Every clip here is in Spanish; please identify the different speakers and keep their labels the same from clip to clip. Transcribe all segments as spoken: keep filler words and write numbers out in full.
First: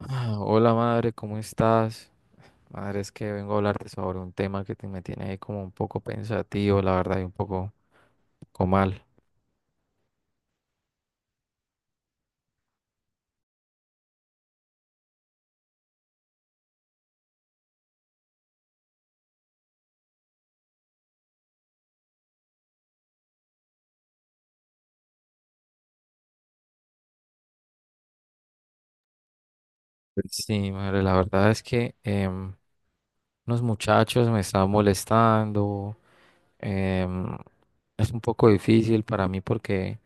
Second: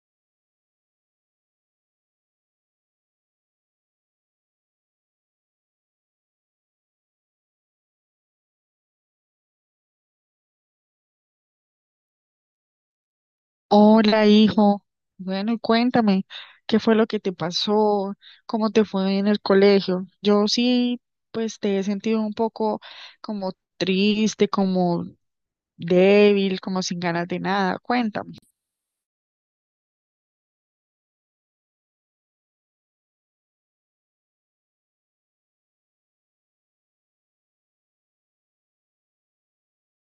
Speaker 1: Ah, Hola, madre, ¿cómo estás? Madre, es que vengo a hablarte sobre un tema que te, me tiene ahí como un poco pensativo, la verdad, y un poco, poco mal.
Speaker 2: Hola, hijo. Bueno, y cuéntame, ¿qué fue lo que te pasó? ¿Cómo te fue en el colegio? Yo sí, pues te he sentido un poco como triste, como débil, como sin ganas de nada. Cuéntame.
Speaker 1: Pues sí, madre, la verdad es que em, unos muchachos me están molestando. em, es un poco difícil para mí porque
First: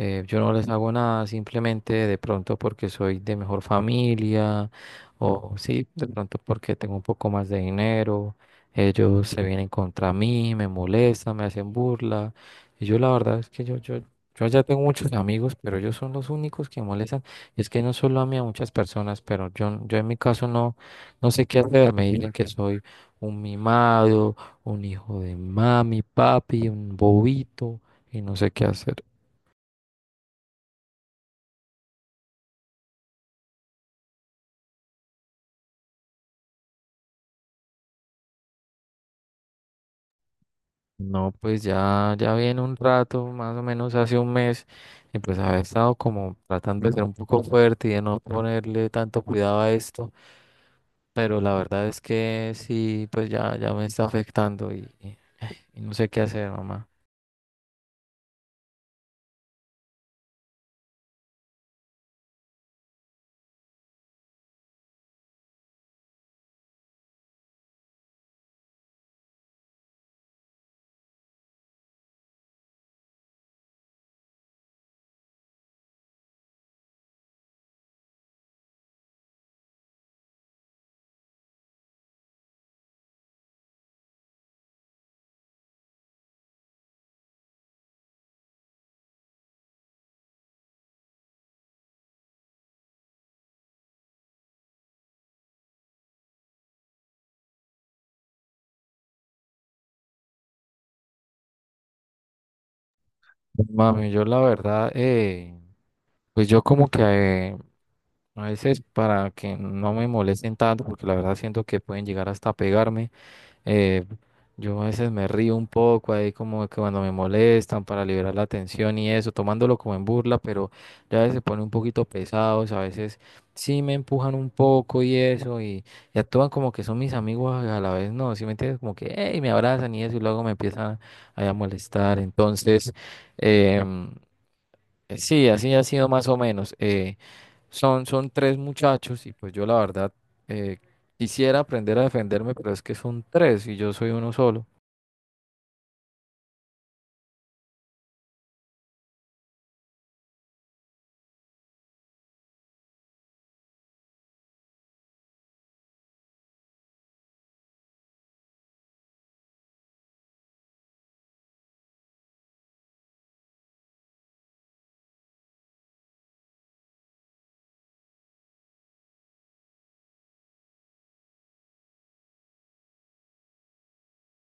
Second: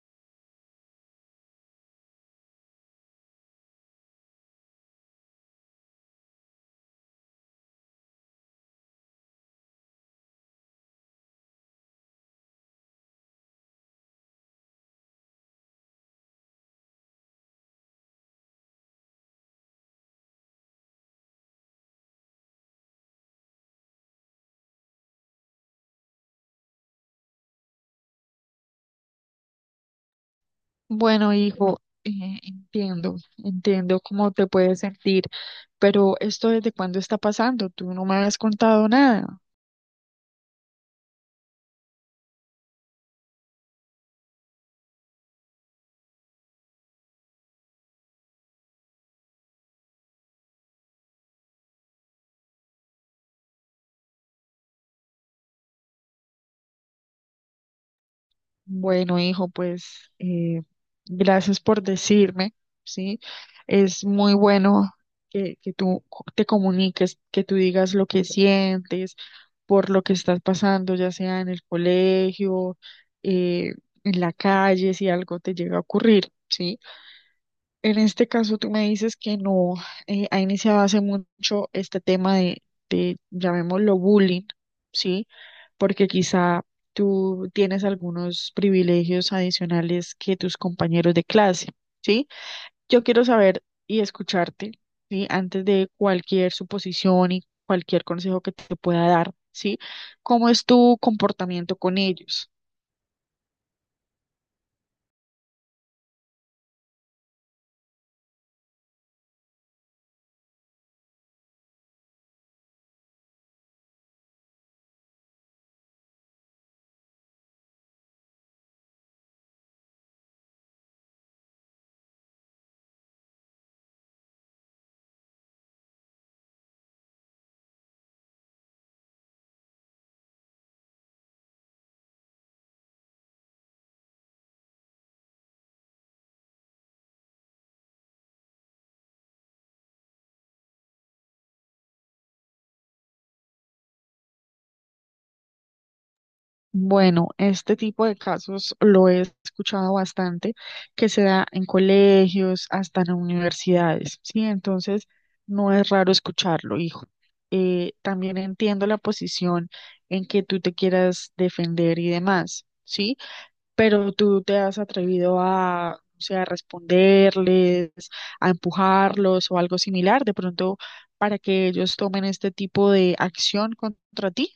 Speaker 1: Eh, yo no les hago nada, simplemente de pronto porque soy de mejor familia o sí, de pronto porque tengo un poco más de dinero. Ellos se vienen contra mí, me molestan, me hacen burla. Y yo la verdad es que yo, yo, yo ya tengo muchos amigos, pero ellos son los únicos que molestan. Y es que no solo a mí, a muchas personas, pero yo, yo en mi caso no, no sé qué hacer. Me dicen que soy un mimado, un hijo de mami, papi, un bobito, y no sé qué hacer.
Speaker 2: Bueno, hijo, eh, entiendo, entiendo cómo te puedes sentir, pero ¿esto desde cuándo está pasando? Tú no me has contado nada.
Speaker 1: No, pues ya, ya viene un rato, más o menos hace un mes, y pues había estado como tratando de ser un poco fuerte y de no ponerle tanto cuidado a esto, pero la verdad es que sí, pues ya, ya me está afectando y, y- y no sé qué hacer, mamá.
Speaker 2: Bueno, hijo, pues eh, gracias por decirme, ¿sí? Es muy bueno que, que tú co- te comuniques, que tú digas lo que sientes por lo que estás pasando, ya sea en el colegio, eh, en la calle, si algo te llega a ocurrir, ¿sí? En este caso, tú me dices que no eh, ha iniciado hace mucho este tema de, de, llamémoslo bullying, ¿sí? Porque quizá tú tienes algunos privilegios adicionales que tus compañeros de clase, ¿sí? Yo quiero saber y escucharte, ¿sí? Antes de cualquier suposición y cualquier consejo que te pueda dar, ¿sí? ¿Cómo es tu comportamiento con ellos?
Speaker 1: Mami, yo la verdad, eh, pues yo como que eh, a veces para que no me molesten tanto, porque la verdad siento que pueden llegar hasta pegarme. Eh, yo a veces me río un poco ahí como que cuando me molestan, para liberar la tensión y eso, tomándolo como en burla, pero ya a veces se ponen un poquito pesados, a veces sí me empujan un poco y eso, y, y actúan como que son mis amigos a la vez, ¿no?, ¿si me entiendes? Como que "Ey", me abrazan y eso, y luego me empiezan ahí a molestar. Entonces, em, sí, así ha sido más o menos. Eh, son, son tres muchachos, y pues yo la verdad eh, quisiera aprender a defenderme, pero es que son tres y yo soy uno solo.
Speaker 2: Bueno, este tipo de casos lo he escuchado bastante, que se da en colegios, hasta en universidades, ¿sí? Entonces, no es raro escucharlo, hijo. Eh, también entiendo la posición en que tú te quieras defender y demás, ¿sí? Pero tú te has atrevido a, o sea, a responderles, a empujarlos o algo similar, de pronto, para que ellos tomen este tipo de acción contra ti.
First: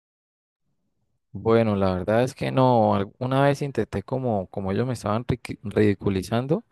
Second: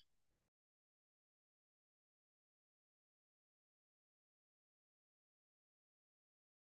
Speaker 1: Bueno, la verdad es que no, alguna vez intenté, como, como ellos me estaban riqui- ridiculizando,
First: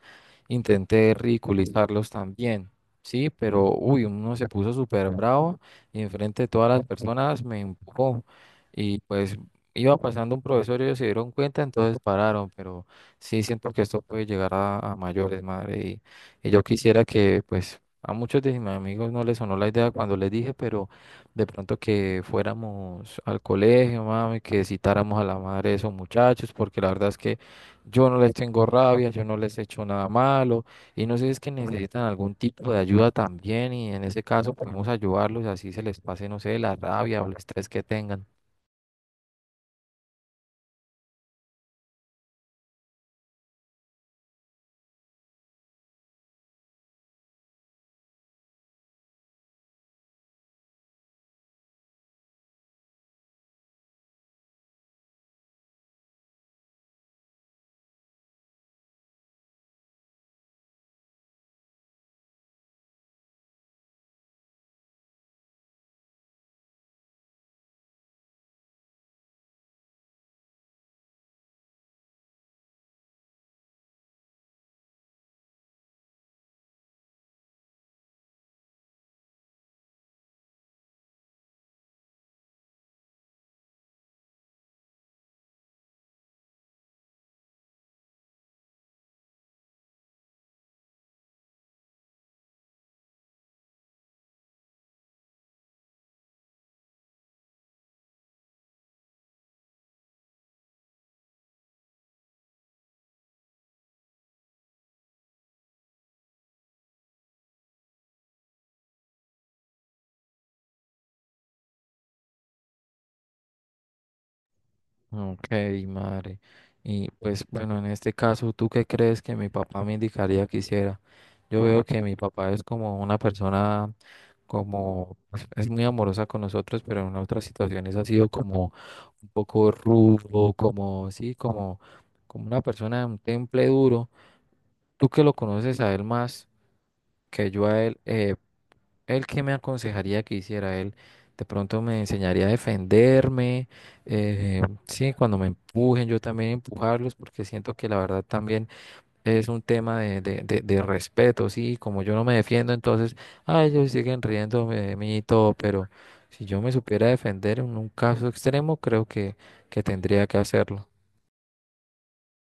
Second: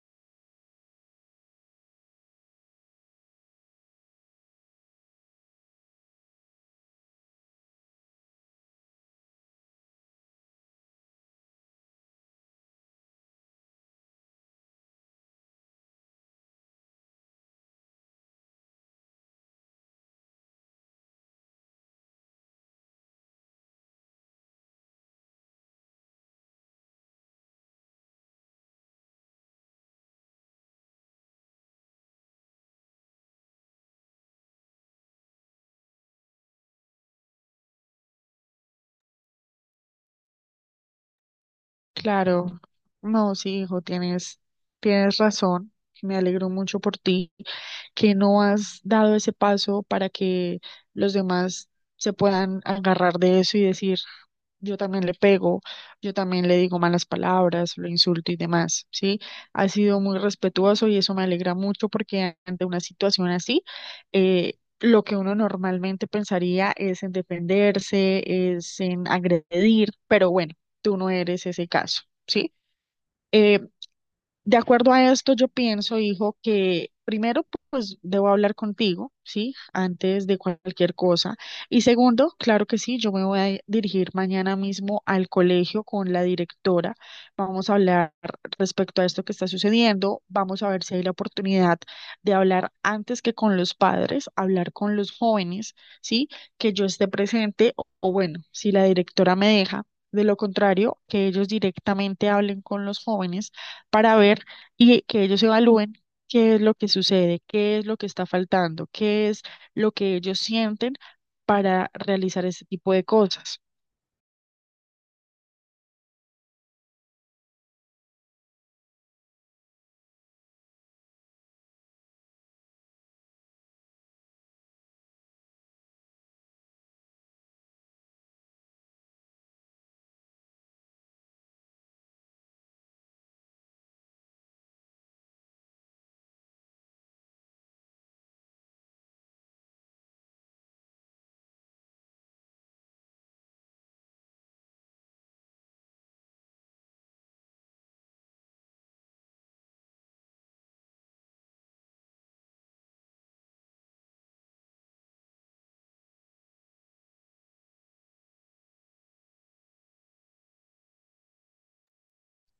Speaker 1: intenté ridiculizarlos también, sí, pero uy, uno se puso súper bravo y enfrente de todas las personas me empujó, y pues iba pasando un profesor y ellos se dieron cuenta, entonces pararon, pero sí siento que esto puede llegar a, a mayores, madre, y, y yo quisiera que pues a muchos de mis amigos no les sonó la idea cuando les dije, pero de pronto que fuéramos al colegio, mami, que citáramos a la madre de esos muchachos, porque la verdad es que yo no les tengo rabia, yo no les he hecho nada malo, y no sé si es que necesitan algún tipo de ayuda también, y en ese caso podemos ayudarlos así se les pase, no sé, la rabia o el estrés que tengan.
Speaker 2: Claro, no, sí, hijo, tienes, tienes razón. Me alegro mucho por ti, que no has dado ese paso para que los demás se puedan agarrar de eso y decir, yo también le pego, yo también le digo malas palabras, lo insulto y demás, ¿sí? Ha sido muy respetuoso y eso me alegra mucho porque ante una situación así, eh, lo que uno normalmente pensaría es en defenderse, es en agredir, pero bueno, tú no eres ese caso, ¿sí? Eh, de acuerdo a esto, yo pienso, hijo, que primero, pues debo hablar contigo, ¿sí? Antes de cualquier cosa. Y segundo, claro que sí, yo me voy a dirigir mañana mismo al colegio con la directora. Vamos a hablar respecto a esto que está sucediendo. Vamos a ver si hay la oportunidad de hablar antes que con los padres, hablar con los jóvenes, ¿sí? Que yo esté presente o o bueno, si la directora me deja. De lo contrario, que ellos directamente hablen con los jóvenes para ver y que ellos evalúen qué es lo que sucede, qué es lo que está faltando, qué es lo que ellos sienten para realizar este tipo de cosas.
Speaker 1: Ok, madre. Y pues bueno, en este caso, ¿tú qué crees que mi papá me indicaría que hiciera? Yo veo que mi papá es como una persona, como, pues, es muy amorosa con nosotros, pero en otras situaciones ha sido como un poco rudo, como, sí, como, como una persona de un temple duro. Tú que lo conoces a él más que yo a él, eh, ¿él qué me aconsejaría que hiciera? Él de pronto me enseñaría a defenderme, eh, sí, cuando me empujen, yo también empujarlos, porque siento que la verdad también es un tema de, de, de, de respeto, sí, como yo no me defiendo, entonces, ah, ellos siguen riéndome de mí y todo, pero si yo me supiera defender, en un caso extremo, creo que, que tendría que hacerlo.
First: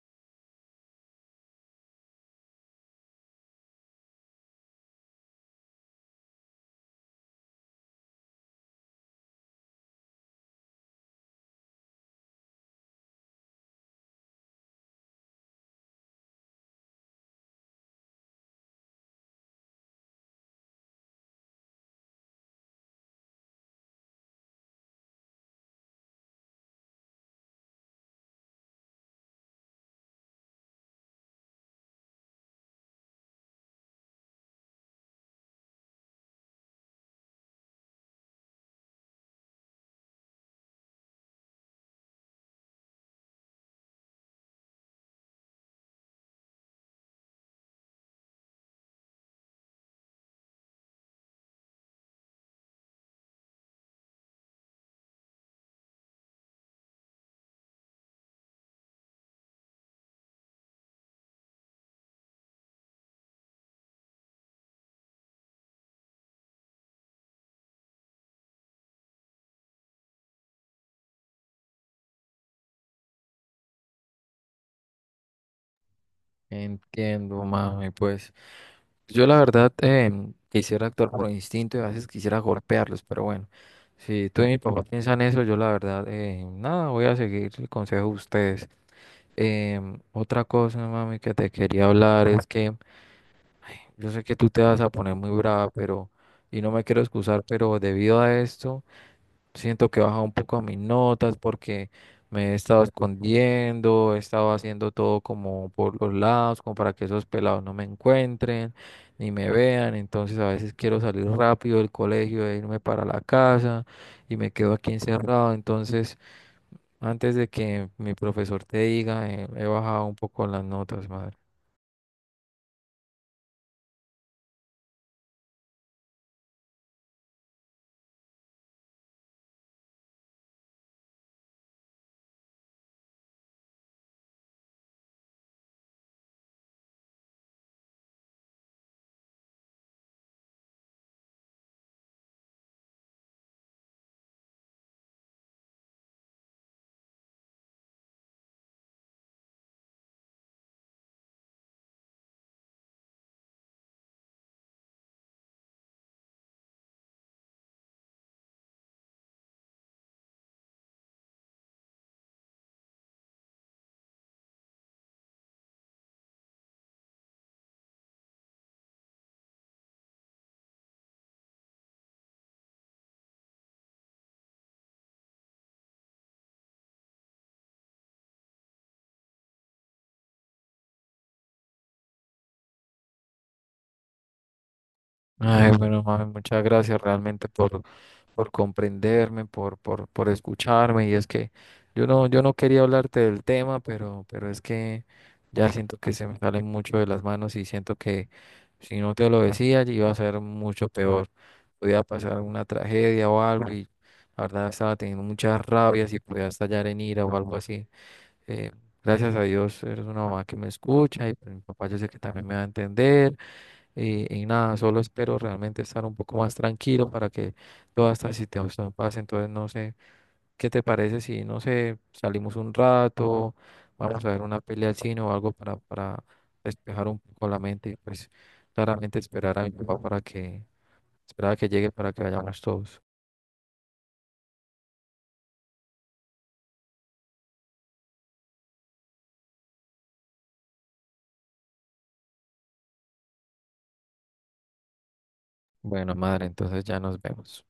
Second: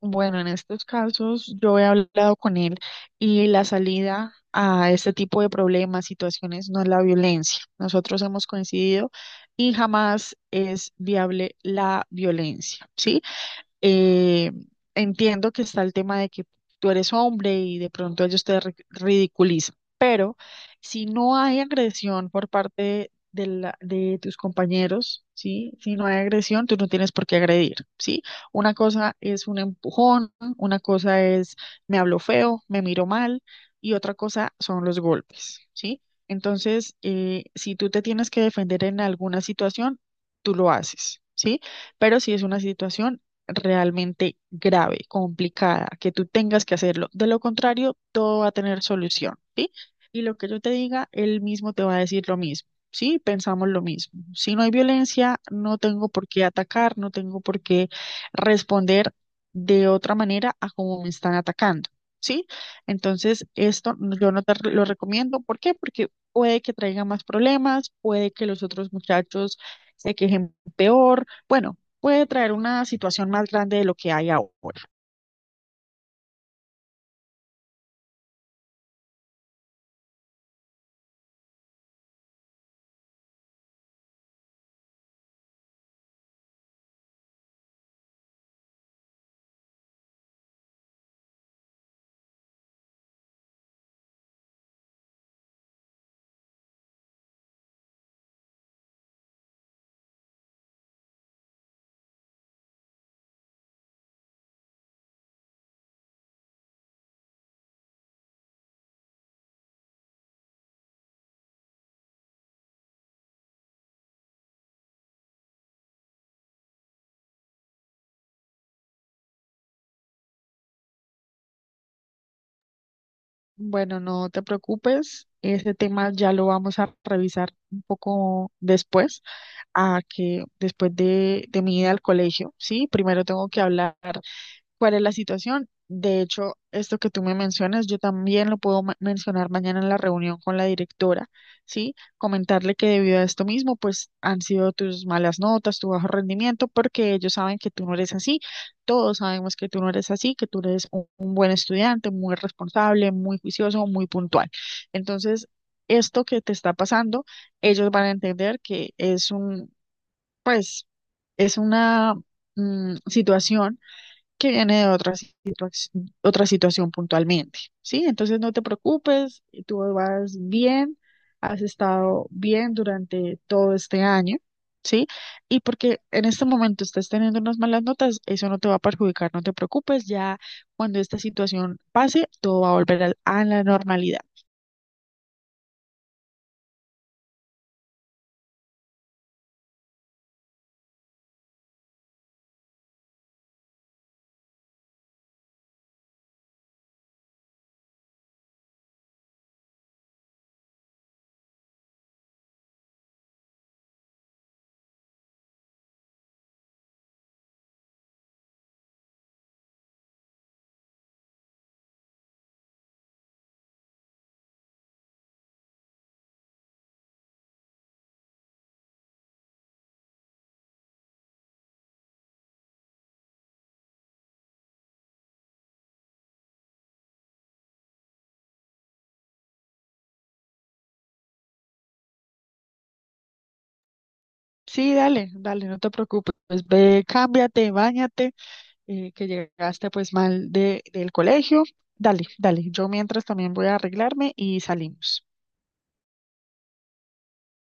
Speaker 2: Bueno, en estos casos yo he hablado con él y la salida a este tipo de problemas, situaciones, no es la violencia. Nosotros hemos coincidido y jamás es viable la violencia, ¿sí? Eh, entiendo que está el tema de que tú eres hombre y de pronto ellos te ri- ridiculizan, pero si no hay agresión por parte de, la- de tus compañeros, ¿sí? Si no hay agresión, tú no tienes por qué agredir, ¿sí? Una cosa es un empujón, una cosa es me hablo feo, me miro mal y otra cosa son los golpes, ¿sí? Entonces, eh, si tú te tienes que defender en alguna situación, tú lo haces, ¿sí? Pero si es una situación realmente grave, complicada, que tú tengas que hacerlo. De lo contrario, todo va a tener solución, ¿sí? Y lo que yo te diga, él mismo te va a decir lo mismo, ¿sí? Pensamos lo mismo. Si no hay violencia, no tengo por qué atacar, no tengo por qué responder de otra manera a cómo me están atacando, ¿sí? Entonces, esto no- yo no te re- lo recomiendo. ¿Por qué? Porque puede que traiga más problemas, puede que los otros muchachos se quejen peor. Bueno, puede traer una situación más grande de lo que hay ahora.
Speaker 1: Entiendo, mami, pues. Yo la verdad, eh, quisiera actuar por instinto y a veces quisiera golpearlos, pero bueno, si tú y mi papá piensan eso, yo la verdad, eh, nada, voy a seguir el consejo de ustedes. Em, otra cosa, mami, que te quería hablar es que ay, yo sé que tú te vas a poner muy brava, pero, y no me quiero excusar, pero debido a esto... Siento que he bajado un poco mis notas porque me he estado escondiendo, he estado haciendo todo como por los lados, como para que esos pelados no me encuentren ni me vean. Entonces a veces quiero salir rápido del colegio e irme para la casa y me quedo aquí encerrado. Entonces, antes de que mi profesor te diga, eh, he bajado un poco las notas, madre.
Speaker 2: Bueno, no te preocupes, ese tema ya lo vamos a revisar un poco después, a que después de, de mi ida al colegio, ¿sí? Primero tengo que hablar cuál es la situación. De hecho, esto que tú me mencionas, yo también lo puedo ma- mencionar mañana en la reunión con la directora, ¿sí? Comentarle que debido a esto mismo, pues han sido tus malas notas, tu bajo rendimiento, porque ellos saben que tú no eres así, todos sabemos que tú no eres así, que tú eres un, un buen estudiante, muy responsable, muy juicioso, muy puntual. Entonces, esto que te está pasando, ellos van a entender que es un, pues, es una mm, situación que viene de otra situación, otra situación puntualmente, ¿sí? Entonces no te preocupes, tú vas bien, has estado bien durante todo este año, ¿sí? Y porque en este momento estás teniendo unas malas notas, eso no te va a perjudicar, no te preocupes, ya cuando esta situación pase, todo va a volver al- a la normalidad.
Speaker 1: Ay, bueno, mami, muchas gracias realmente por por comprenderme, por, por, por escucharme. Y es que yo no, yo no quería hablarte del tema, pero, pero es que ya siento que se me salen mucho de las manos, y siento que si no te lo decía, iba a ser mucho peor. Podía pasar una tragedia o algo, y la verdad estaba teniendo muchas rabias y podía estallar en ira o algo así. Eh, Gracias a Dios eres una mamá que me escucha, y pues mi papá yo sé que también me va a entender. Y, y nada, solo espero realmente estar un poco más tranquilo para que todas estas situaciones pasen. Entonces, no sé, ¿qué te parece si, no sé, salimos un rato, vamos a ver una pelea al cine o algo, para, para despejar un poco la mente, y pues claramente esperar a mi papá para que, esperar a que llegue para que vayamos todos?
Speaker 2: Sí, dale, dale, no te preocupes, ve, cámbiate, báñate eh, que llegaste pues mal de, del colegio. Dale, dale. Yo mientras también voy a arreglarme y salimos.
Speaker 1: Bueno, madre, entonces ya nos vemos.